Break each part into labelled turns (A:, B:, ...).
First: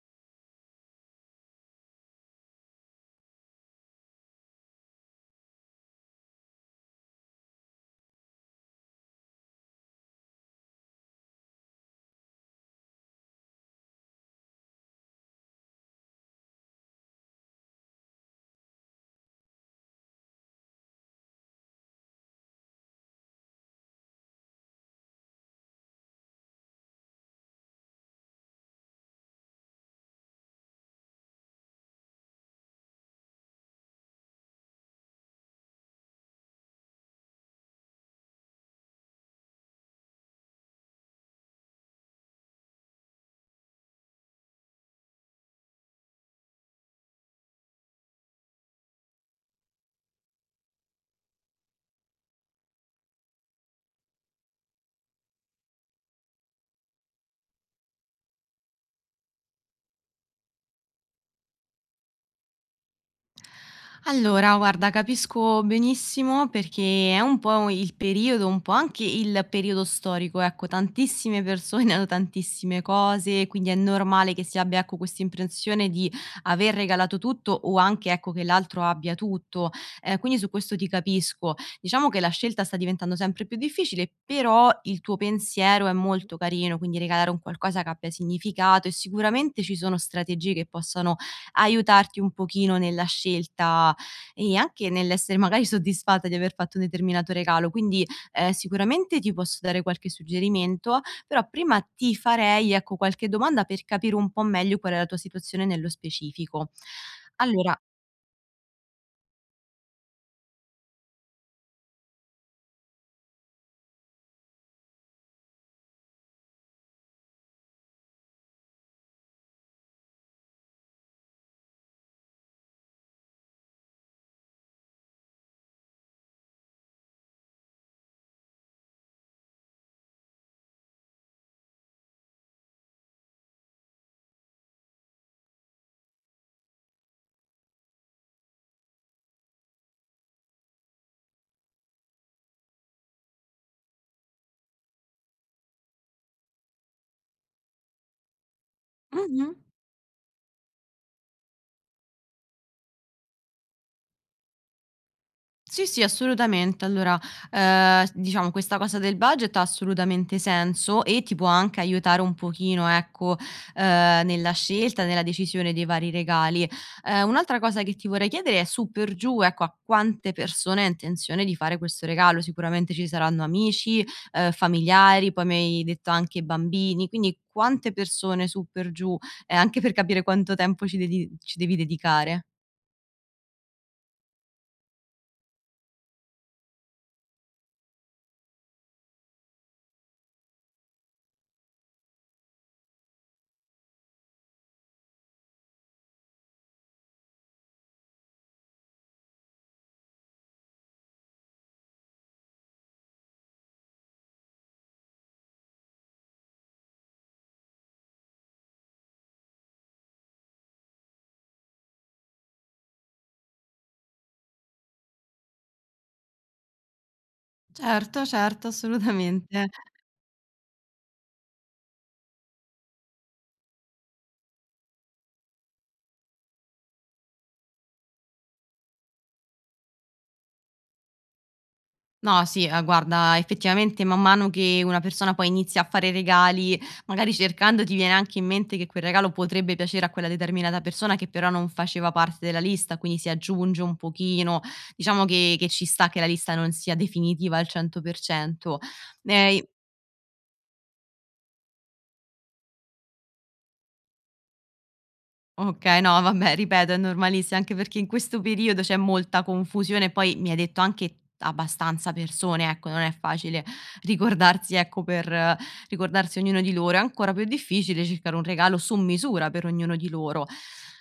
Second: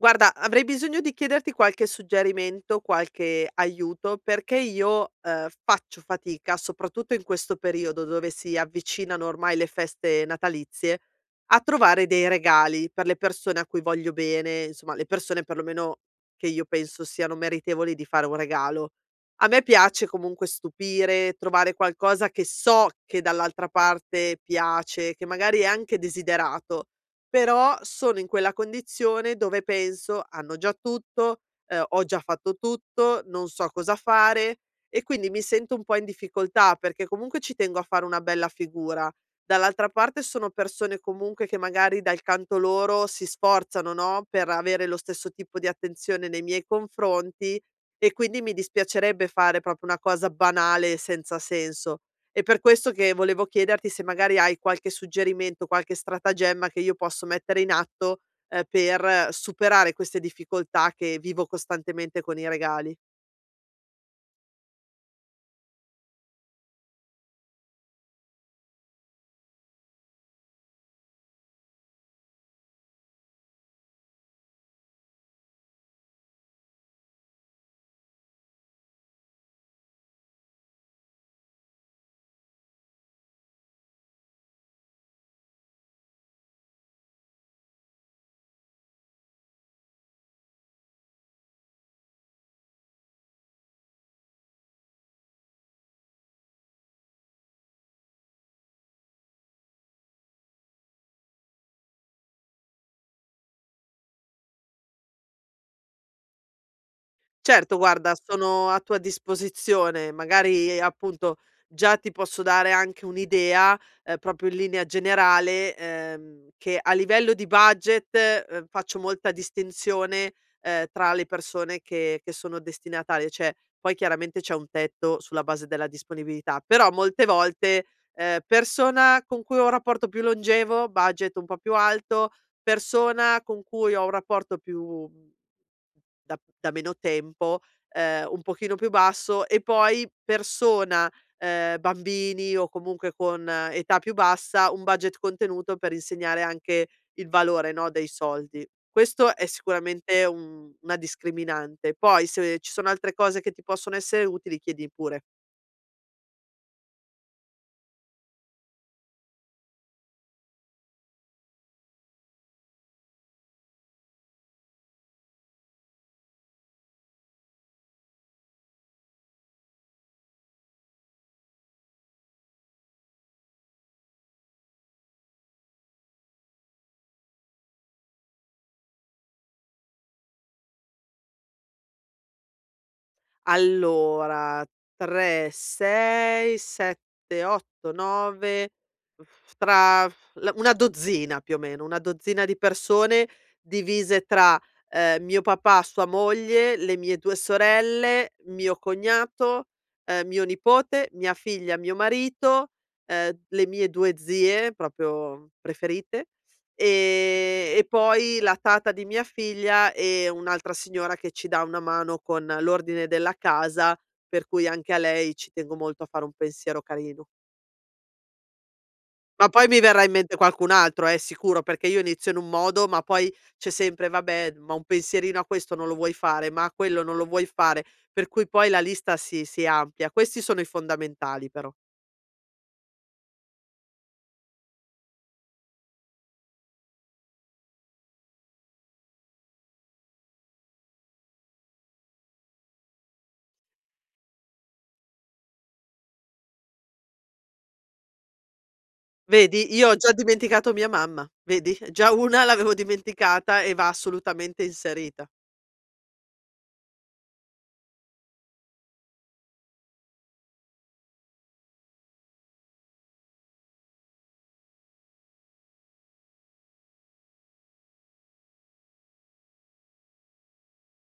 A: Guarda, avrei bisogno di chiederti qualche suggerimento, qualche aiuto, perché io, faccio fatica, soprattutto in questo periodo dove si avvicinano ormai le feste natalizie, a trovare dei regali per le persone a cui voglio bene, insomma le persone perlomeno che io penso siano meritevoli di fare un regalo. A me piace comunque stupire, trovare qualcosa che so che dall'altra parte piace, che magari è anche desiderato, però sono in quella condizione dove penso: "Hanno già tutto, ho già fatto tutto, non so cosa fare", e quindi mi sento un po' in difficoltà, perché comunque ci tengo a fare una bella figura. Dall'altra parte sono persone comunque che magari dal canto loro si sforzano, no, per avere lo stesso tipo di attenzione nei miei confronti, e quindi mi dispiacerebbe fare proprio una cosa banale e senza senso. È per questo che volevo chiederti se magari hai qualche suggerimento, qualche stratagemma che io posso mettere in atto, per superare queste difficoltà che vivo costantemente con i regali.
B: Allora, guarda, capisco benissimo perché è un po' il periodo, un po' anche il periodo storico, ecco, tantissime persone hanno tantissime cose, quindi è normale che si abbia, ecco, questa impressione di aver regalato tutto o anche, ecco, che l'altro abbia tutto. Quindi su questo ti capisco. Diciamo che la scelta sta diventando sempre più difficile, però il tuo pensiero è molto carino, quindi regalare un qualcosa che abbia significato e sicuramente ci sono strategie che possano aiutarti un pochino nella scelta e anche nell'essere magari soddisfatta di aver fatto un determinato regalo. Quindi, sicuramente ti posso dare qualche suggerimento, però prima ti farei, ecco, qualche domanda per capire un po' meglio qual è la tua situazione nello specifico.
A: Certo,
B: Allora
A: guarda, sono a tua disposizione. Magari, appunto, già ti posso dare anche un'idea, proprio in linea generale, che a livello di budget, faccio molta distinzione, tra le persone che sono destinatarie, cioè poi chiaramente c'è un tetto sulla base della disponibilità, però molte volte, persona con cui ho un rapporto più longevo, budget un po' più alto, persona con cui ho un rapporto più da meno tempo, un pochino più basso, e poi persona, bambini o comunque con età più bassa, un budget contenuto per insegnare anche il valore, no, dei soldi. Questo è
B: mh-mh.
A: sicuramente un una discriminante. Poi se ci sono altre cose che ti possono essere utili, chiedi pure.
B: Sì, sì, assolutamente. Allora, diciamo questa cosa del budget ha assolutamente senso e ti può anche aiutare un pochino, ecco, nella scelta, nella decisione dei vari regali. Un'altra cosa che ti vorrei chiedere è su per giù, ecco, a quante persone hai intenzione di fare questo regalo. Sicuramente ci saranno amici, familiari, poi mi hai detto anche bambini, quindi quante persone su per giù, anche per capire quanto tempo ci dedi ci devi dedicare.
A: Allora, 3, 6, 7, 8, 9, tra la una dozzina più o meno, una dozzina di persone divise tra, mio papà, sua moglie, le mie 2 sorelle, mio cognato, mio nipote, mia figlia, mio marito, le mie 2 zie proprio preferite, e poi la tata di mia figlia e un'altra signora che ci dà una mano con l'ordine della casa, per cui anche a lei ci tengo molto a fare un pensiero carino.
B: Certo, certo,
A: Ma
B: assolutamente.
A: poi mi verrà in mente qualcun altro, sicuro, perché io inizio in un modo, ma poi c'è sempre: "Vabbè, ma un pensierino a questo non lo vuoi fare, ma a quello non lo vuoi fare", per cui poi la lista si amplia. Questi sono i fondamentali però.
B: No, sì, guarda, effettivamente man mano che una persona poi inizia a fare regali, magari cercando ti viene anche in mente che quel regalo potrebbe piacere a quella determinata persona che però non faceva parte della lista, quindi si aggiunge un pochino. Diciamo che ci sta che la lista non sia definitiva al 100%. Ehm
A: Vedi, io ho già dimenticato mia mamma, vedi? Già una l'avevo dimenticata e va assolutamente inserita.
B: Okay, no vabbè ripeto è normalissimo, anche perché in questo periodo c'è molta confusione, poi mi hai detto anche abbastanza persone, ecco, non è facile ricordarsi ecco, per ricordarsi ognuno di loro, è ancora più difficile cercare un regalo su misura per ognuno di loro.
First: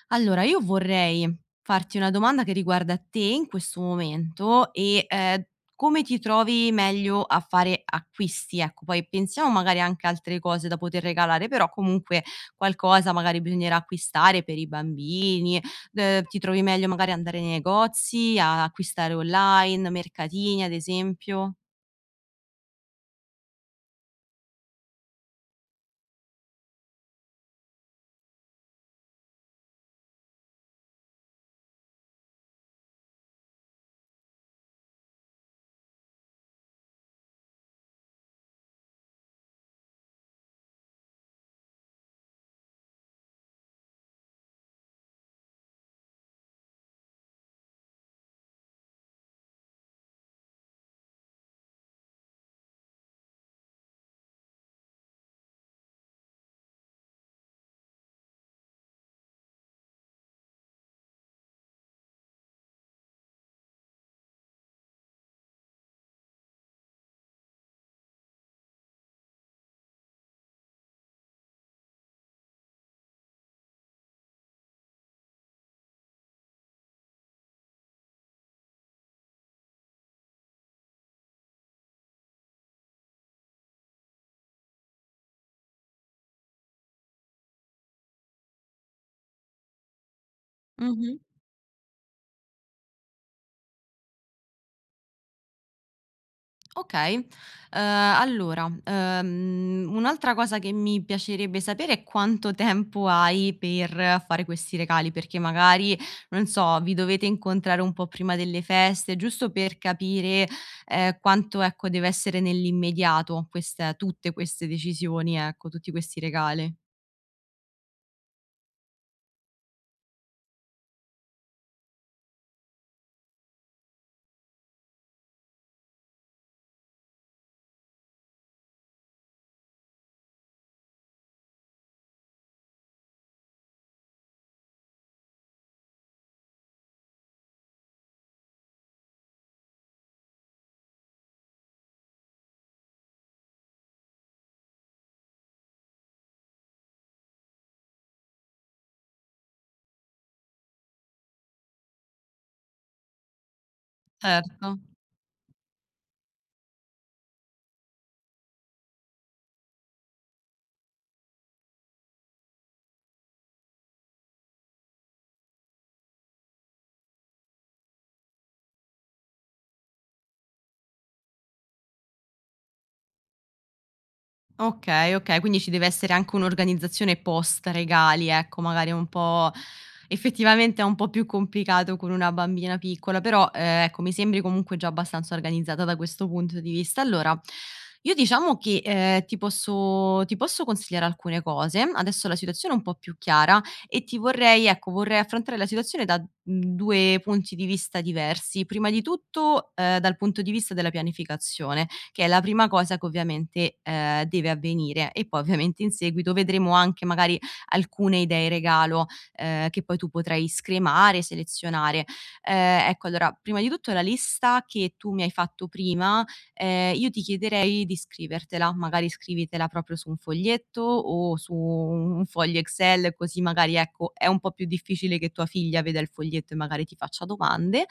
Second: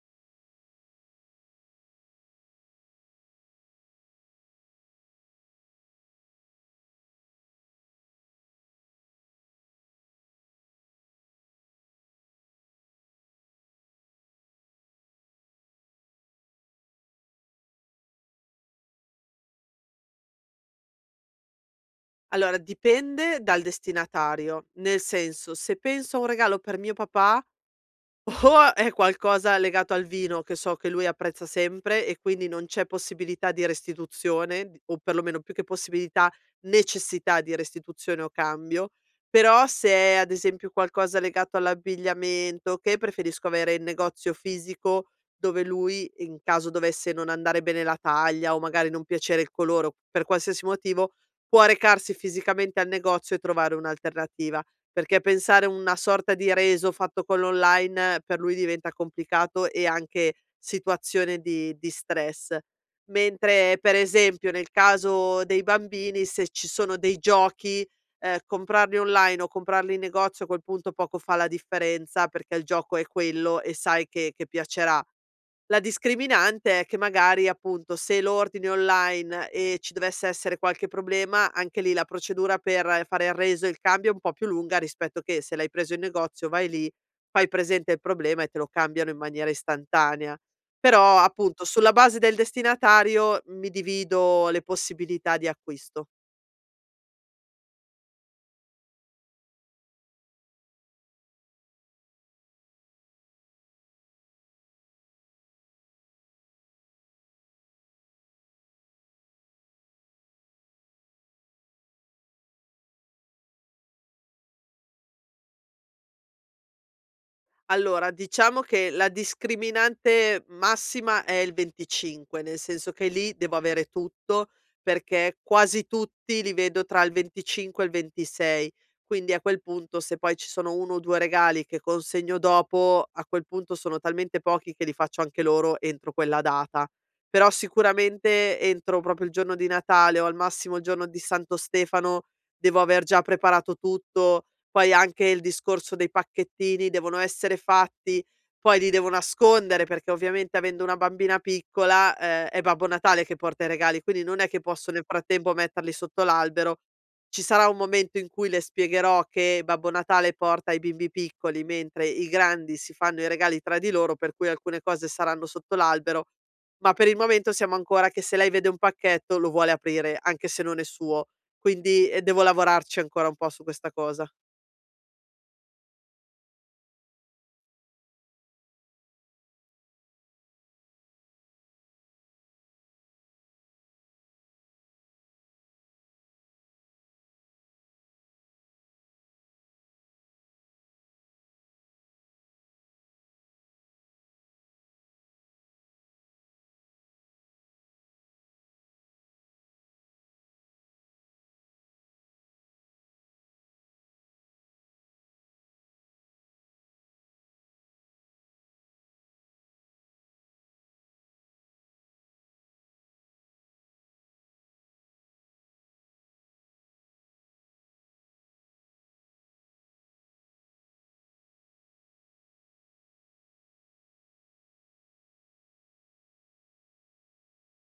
B: Allora io vorrei farti una domanda che riguarda te in questo momento e, come ti trovi meglio a fare acquisti, ecco, poi pensiamo magari anche a altre cose da poter regalare, però comunque qualcosa magari bisognerà acquistare per i bambini, ti trovi meglio magari andare nei negozi, a acquistare online, mercatini ad esempio?
A: Allora, dipende dal destinatario, nel senso, se penso a un regalo per mio papà, o è qualcosa legato al vino, che so che lui apprezza sempre e quindi non c'è possibilità di restituzione, d o perlomeno più che possibilità, necessità di restituzione o cambio. Però se è ad esempio qualcosa legato all'abbigliamento, che preferisco avere il negozio fisico dove lui, in caso dovesse non andare bene la taglia o magari non piacere il colore o per qualsiasi motivo, può recarsi fisicamente al negozio e trovare un'alternativa. Perché pensare a una sorta di reso fatto con l'online per lui diventa complicato e anche situazione di stress. Mentre per esempio nel caso dei bambini, se ci sono dei giochi, comprarli online o comprarli in negozio a quel punto poco fa la differenza, perché il gioco è quello e sai che piacerà. La discriminante è che magari, appunto, se lo ordini online e ci dovesse essere qualche problema, anche lì la procedura per fare il reso e il cambio è un po' più lunga rispetto che se l'hai preso in negozio, vai lì, fai presente il problema e te lo cambiano in maniera istantanea. Però,
B: Mh-mh.
A: appunto, sulla base del destinatario mi divido le possibilità di acquisto.
B: Okay, allora, un'altra cosa che mi piacerebbe sapere è quanto tempo hai per fare questi regali, perché magari, non so, vi dovete incontrare un po' prima delle feste, giusto per capire, quanto, ecco, deve essere nell'immediato queste tutte queste decisioni, ecco, tutti questi regali.
A: Allora, diciamo che la discriminante massima è il 25, nel senso che lì devo avere tutto, perché quasi tutti li vedo tra il 25 e il 26. Quindi a quel punto se poi ci sono 1 o 2 regali che consegno dopo, a quel punto sono talmente pochi che li faccio anche loro entro quella data. Però sicuramente entro proprio il giorno di Natale o al massimo il giorno di Santo Stefano devo aver già preparato tutto, poi anche il discorso dei pacchettini, devono essere fatti, poi li devo nascondere perché ovviamente avendo una bambina piccola, è Babbo Natale che porta i regali, quindi non è che
B: Certo.
A: posso nel frattempo metterli sotto l'albero. Ci sarà un momento in cui le spiegherò che Babbo Natale porta i bimbi piccoli, mentre i grandi si fanno i regali tra di loro, per cui alcune cose saranno sotto l'albero, ma per il momento siamo ancora che se lei vede un pacchetto lo vuole aprire, anche se non è suo. Quindi, devo lavorarci ancora un po' su questa cosa.
B: Okay, okay, quindi ci deve essere anche un'organizzazione post regali, ecco, magari un po' effettivamente è un po' più complicato con una bambina piccola, però, ecco, mi sembri comunque già abbastanza organizzata da questo punto di vista. Allora, io diciamo che, ti posso consigliare alcune cose. Adesso la situazione è un po' più chiara e ti vorrei ecco, vorrei affrontare la situazione da, 2 punti di vista diversi. Prima di tutto, dal punto di vista della pianificazione, che è la prima cosa che ovviamente, deve avvenire. E poi ovviamente in seguito vedremo anche magari alcune idee regalo, che poi tu potrai scremare, selezionare. Ecco allora, prima di tutto la lista che tu mi hai fatto prima, io ti chiederei di scrivertela, magari scrivitela proprio su un foglietto o su un foglio Excel, così magari ecco, è un po' più difficile che tua figlia veda il foglietto e magari ti faccia domande.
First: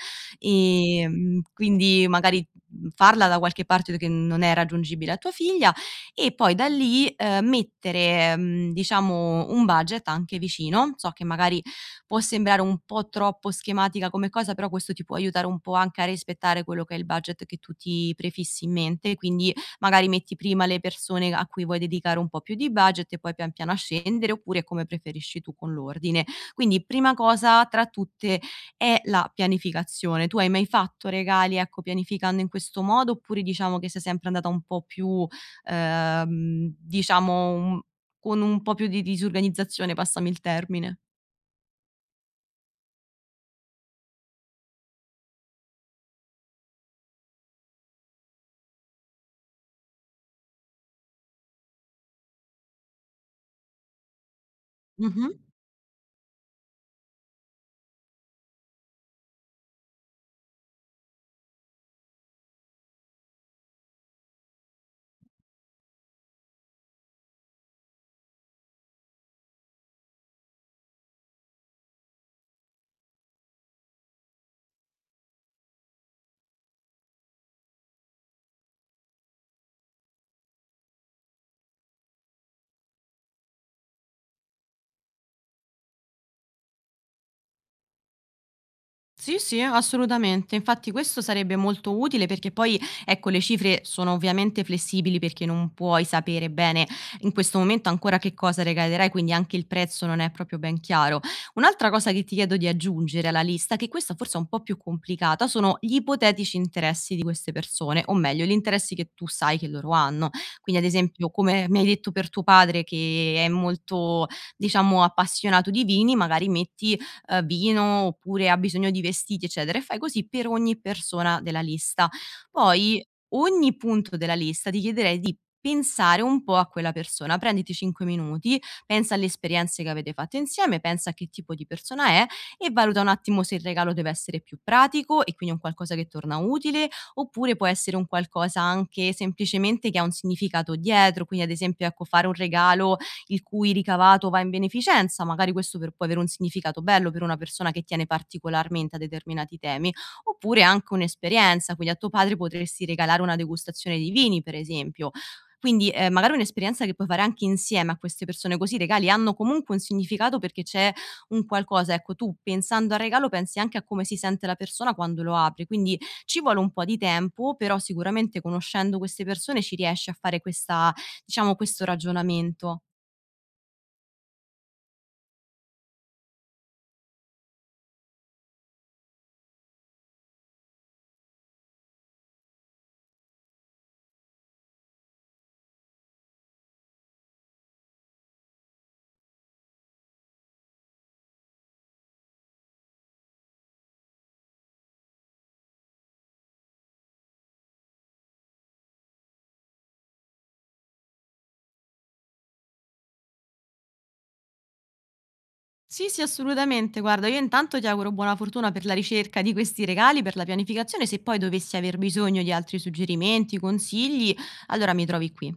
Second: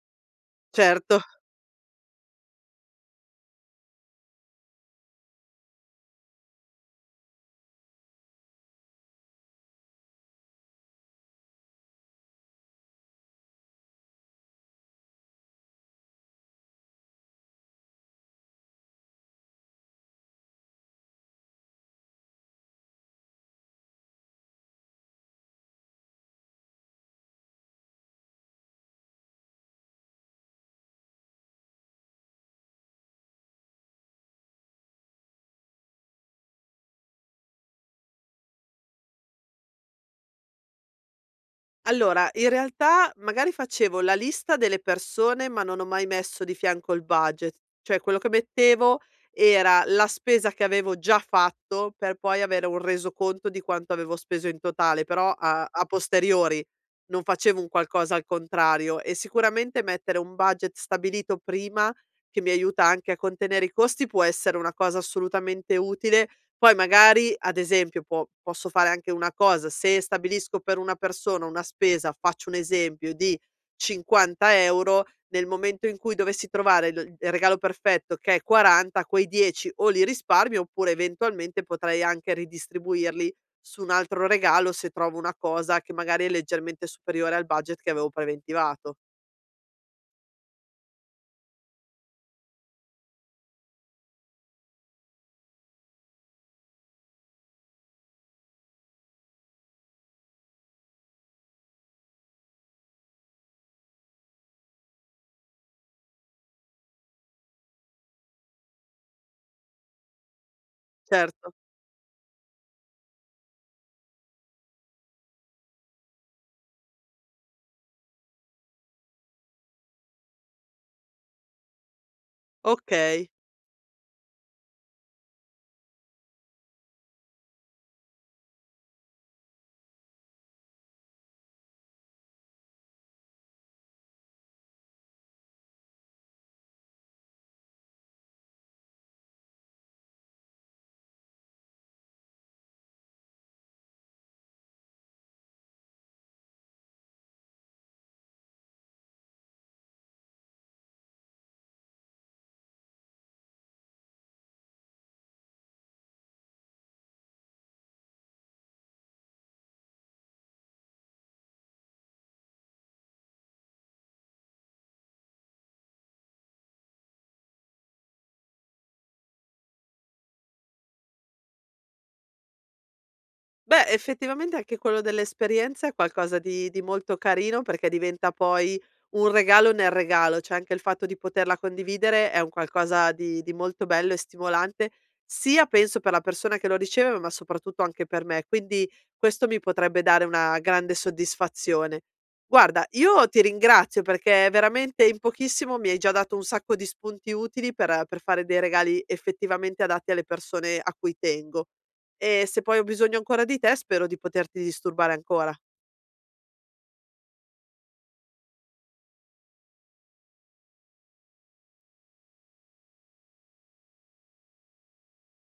A: Certo.
B: Quindi magari farla da qualche parte che non è raggiungibile a tua figlia e poi da lì, mettere, diciamo un budget anche vicino. So che magari può sembrare un po' troppo schematica come cosa, però questo ti può aiutare un po' anche a rispettare quello che è il budget che tu ti prefissi in mente, quindi magari metti prima le persone a cui vuoi dedicare un po' più di budget e poi pian piano a scendere, oppure come preferisci tu con l'ordine. Quindi prima cosa tra tutte è la pianificazione. Tu hai mai fatto regali, ecco, pianificando in questo modo, oppure diciamo che sei sempre andata un po' più, diciamo, un con un po' più di disorganizzazione, passami il termine?
A: Allora, in realtà magari facevo la lista delle persone, ma non ho mai messo di fianco il budget. Cioè quello che mettevo era la spesa che avevo già fatto per poi avere un resoconto di quanto avevo speso in totale,
B: Mh-mh.
A: però a a posteriori, non facevo un qualcosa al contrario, e sicuramente mettere un budget stabilito prima, che mi aiuta anche a contenere i costi, può essere una cosa assolutamente utile. Poi magari, ad esempio, può posso fare anche una cosa: se stabilisco per una persona una spesa, faccio un esempio, di 50 €, nel momento in cui dovessi trovare il regalo perfetto che è 40, quei 10 o li risparmio oppure eventualmente potrei anche ridistribuirli su un altro regalo se trovo una cosa che magari è leggermente superiore al budget che avevo preventivato.
B: Sì, sì, assolutamente. Infatti questo sarebbe molto utile perché poi, ecco, le cifre sono ovviamente flessibili perché non puoi sapere bene in questo momento ancora che cosa regalerai, quindi anche il prezzo non è proprio ben chiaro. Un'altra cosa che ti chiedo di aggiungere alla lista, che questa forse è un po' più complicata, sono gli ipotetici interessi di queste persone, o meglio, gli interessi che tu sai che loro hanno. Quindi, ad esempio,
A: Certo,
B: come mi hai detto per tuo padre che è molto, diciamo, appassionato di vini, magari metti vino oppure ha bisogno di vestiti, eccetera, e fai così per ogni persona della lista. Poi
A: okay.
B: ogni punto della lista ti chiederei di pensare un po' a quella persona. Prenditi 5 minuti, pensa alle esperienze che avete fatto insieme, pensa a che tipo di persona è e valuta un attimo se il regalo deve essere più pratico e quindi un qualcosa che torna utile, oppure può essere un qualcosa anche semplicemente che ha un significato dietro, quindi ad esempio, ecco, fare un regalo il cui ricavato va in beneficenza, magari questo per può avere un significato bello per una persona che tiene particolarmente a determinati temi, oppure anche un'esperienza, quindi a tuo padre potresti regalare una degustazione di vini, per esempio. Quindi, magari un'esperienza che puoi fare anche insieme a queste persone, così i regali hanno comunque un significato perché c'è un qualcosa, ecco, tu pensando al regalo pensi anche a come si sente la persona quando lo apre, quindi ci vuole un po' di tempo, però sicuramente conoscendo queste persone ci riesci a fare questa diciamo questo ragionamento.
A: Beh, effettivamente anche quello dell'esperienza è qualcosa di molto carino, perché diventa poi un regalo nel regalo, cioè anche il fatto di poterla condividere è un qualcosa di molto bello e stimolante, sia penso per la persona che lo riceve, ma soprattutto anche per me, quindi questo mi potrebbe dare una grande soddisfazione. Guarda, io ti ringrazio perché veramente in pochissimo mi hai già dato un sacco di spunti utili per fare dei regali effettivamente adatti alle persone a cui tengo. E se poi ho bisogno ancora di te, spero di poterti disturbare ancora.
B: Sì, sì, assolutamente. Guarda, io intanto ti auguro buona fortuna per la ricerca di questi regali, per la pianificazione. Se poi dovessi aver bisogno di altri suggerimenti, consigli, allora mi trovi qui.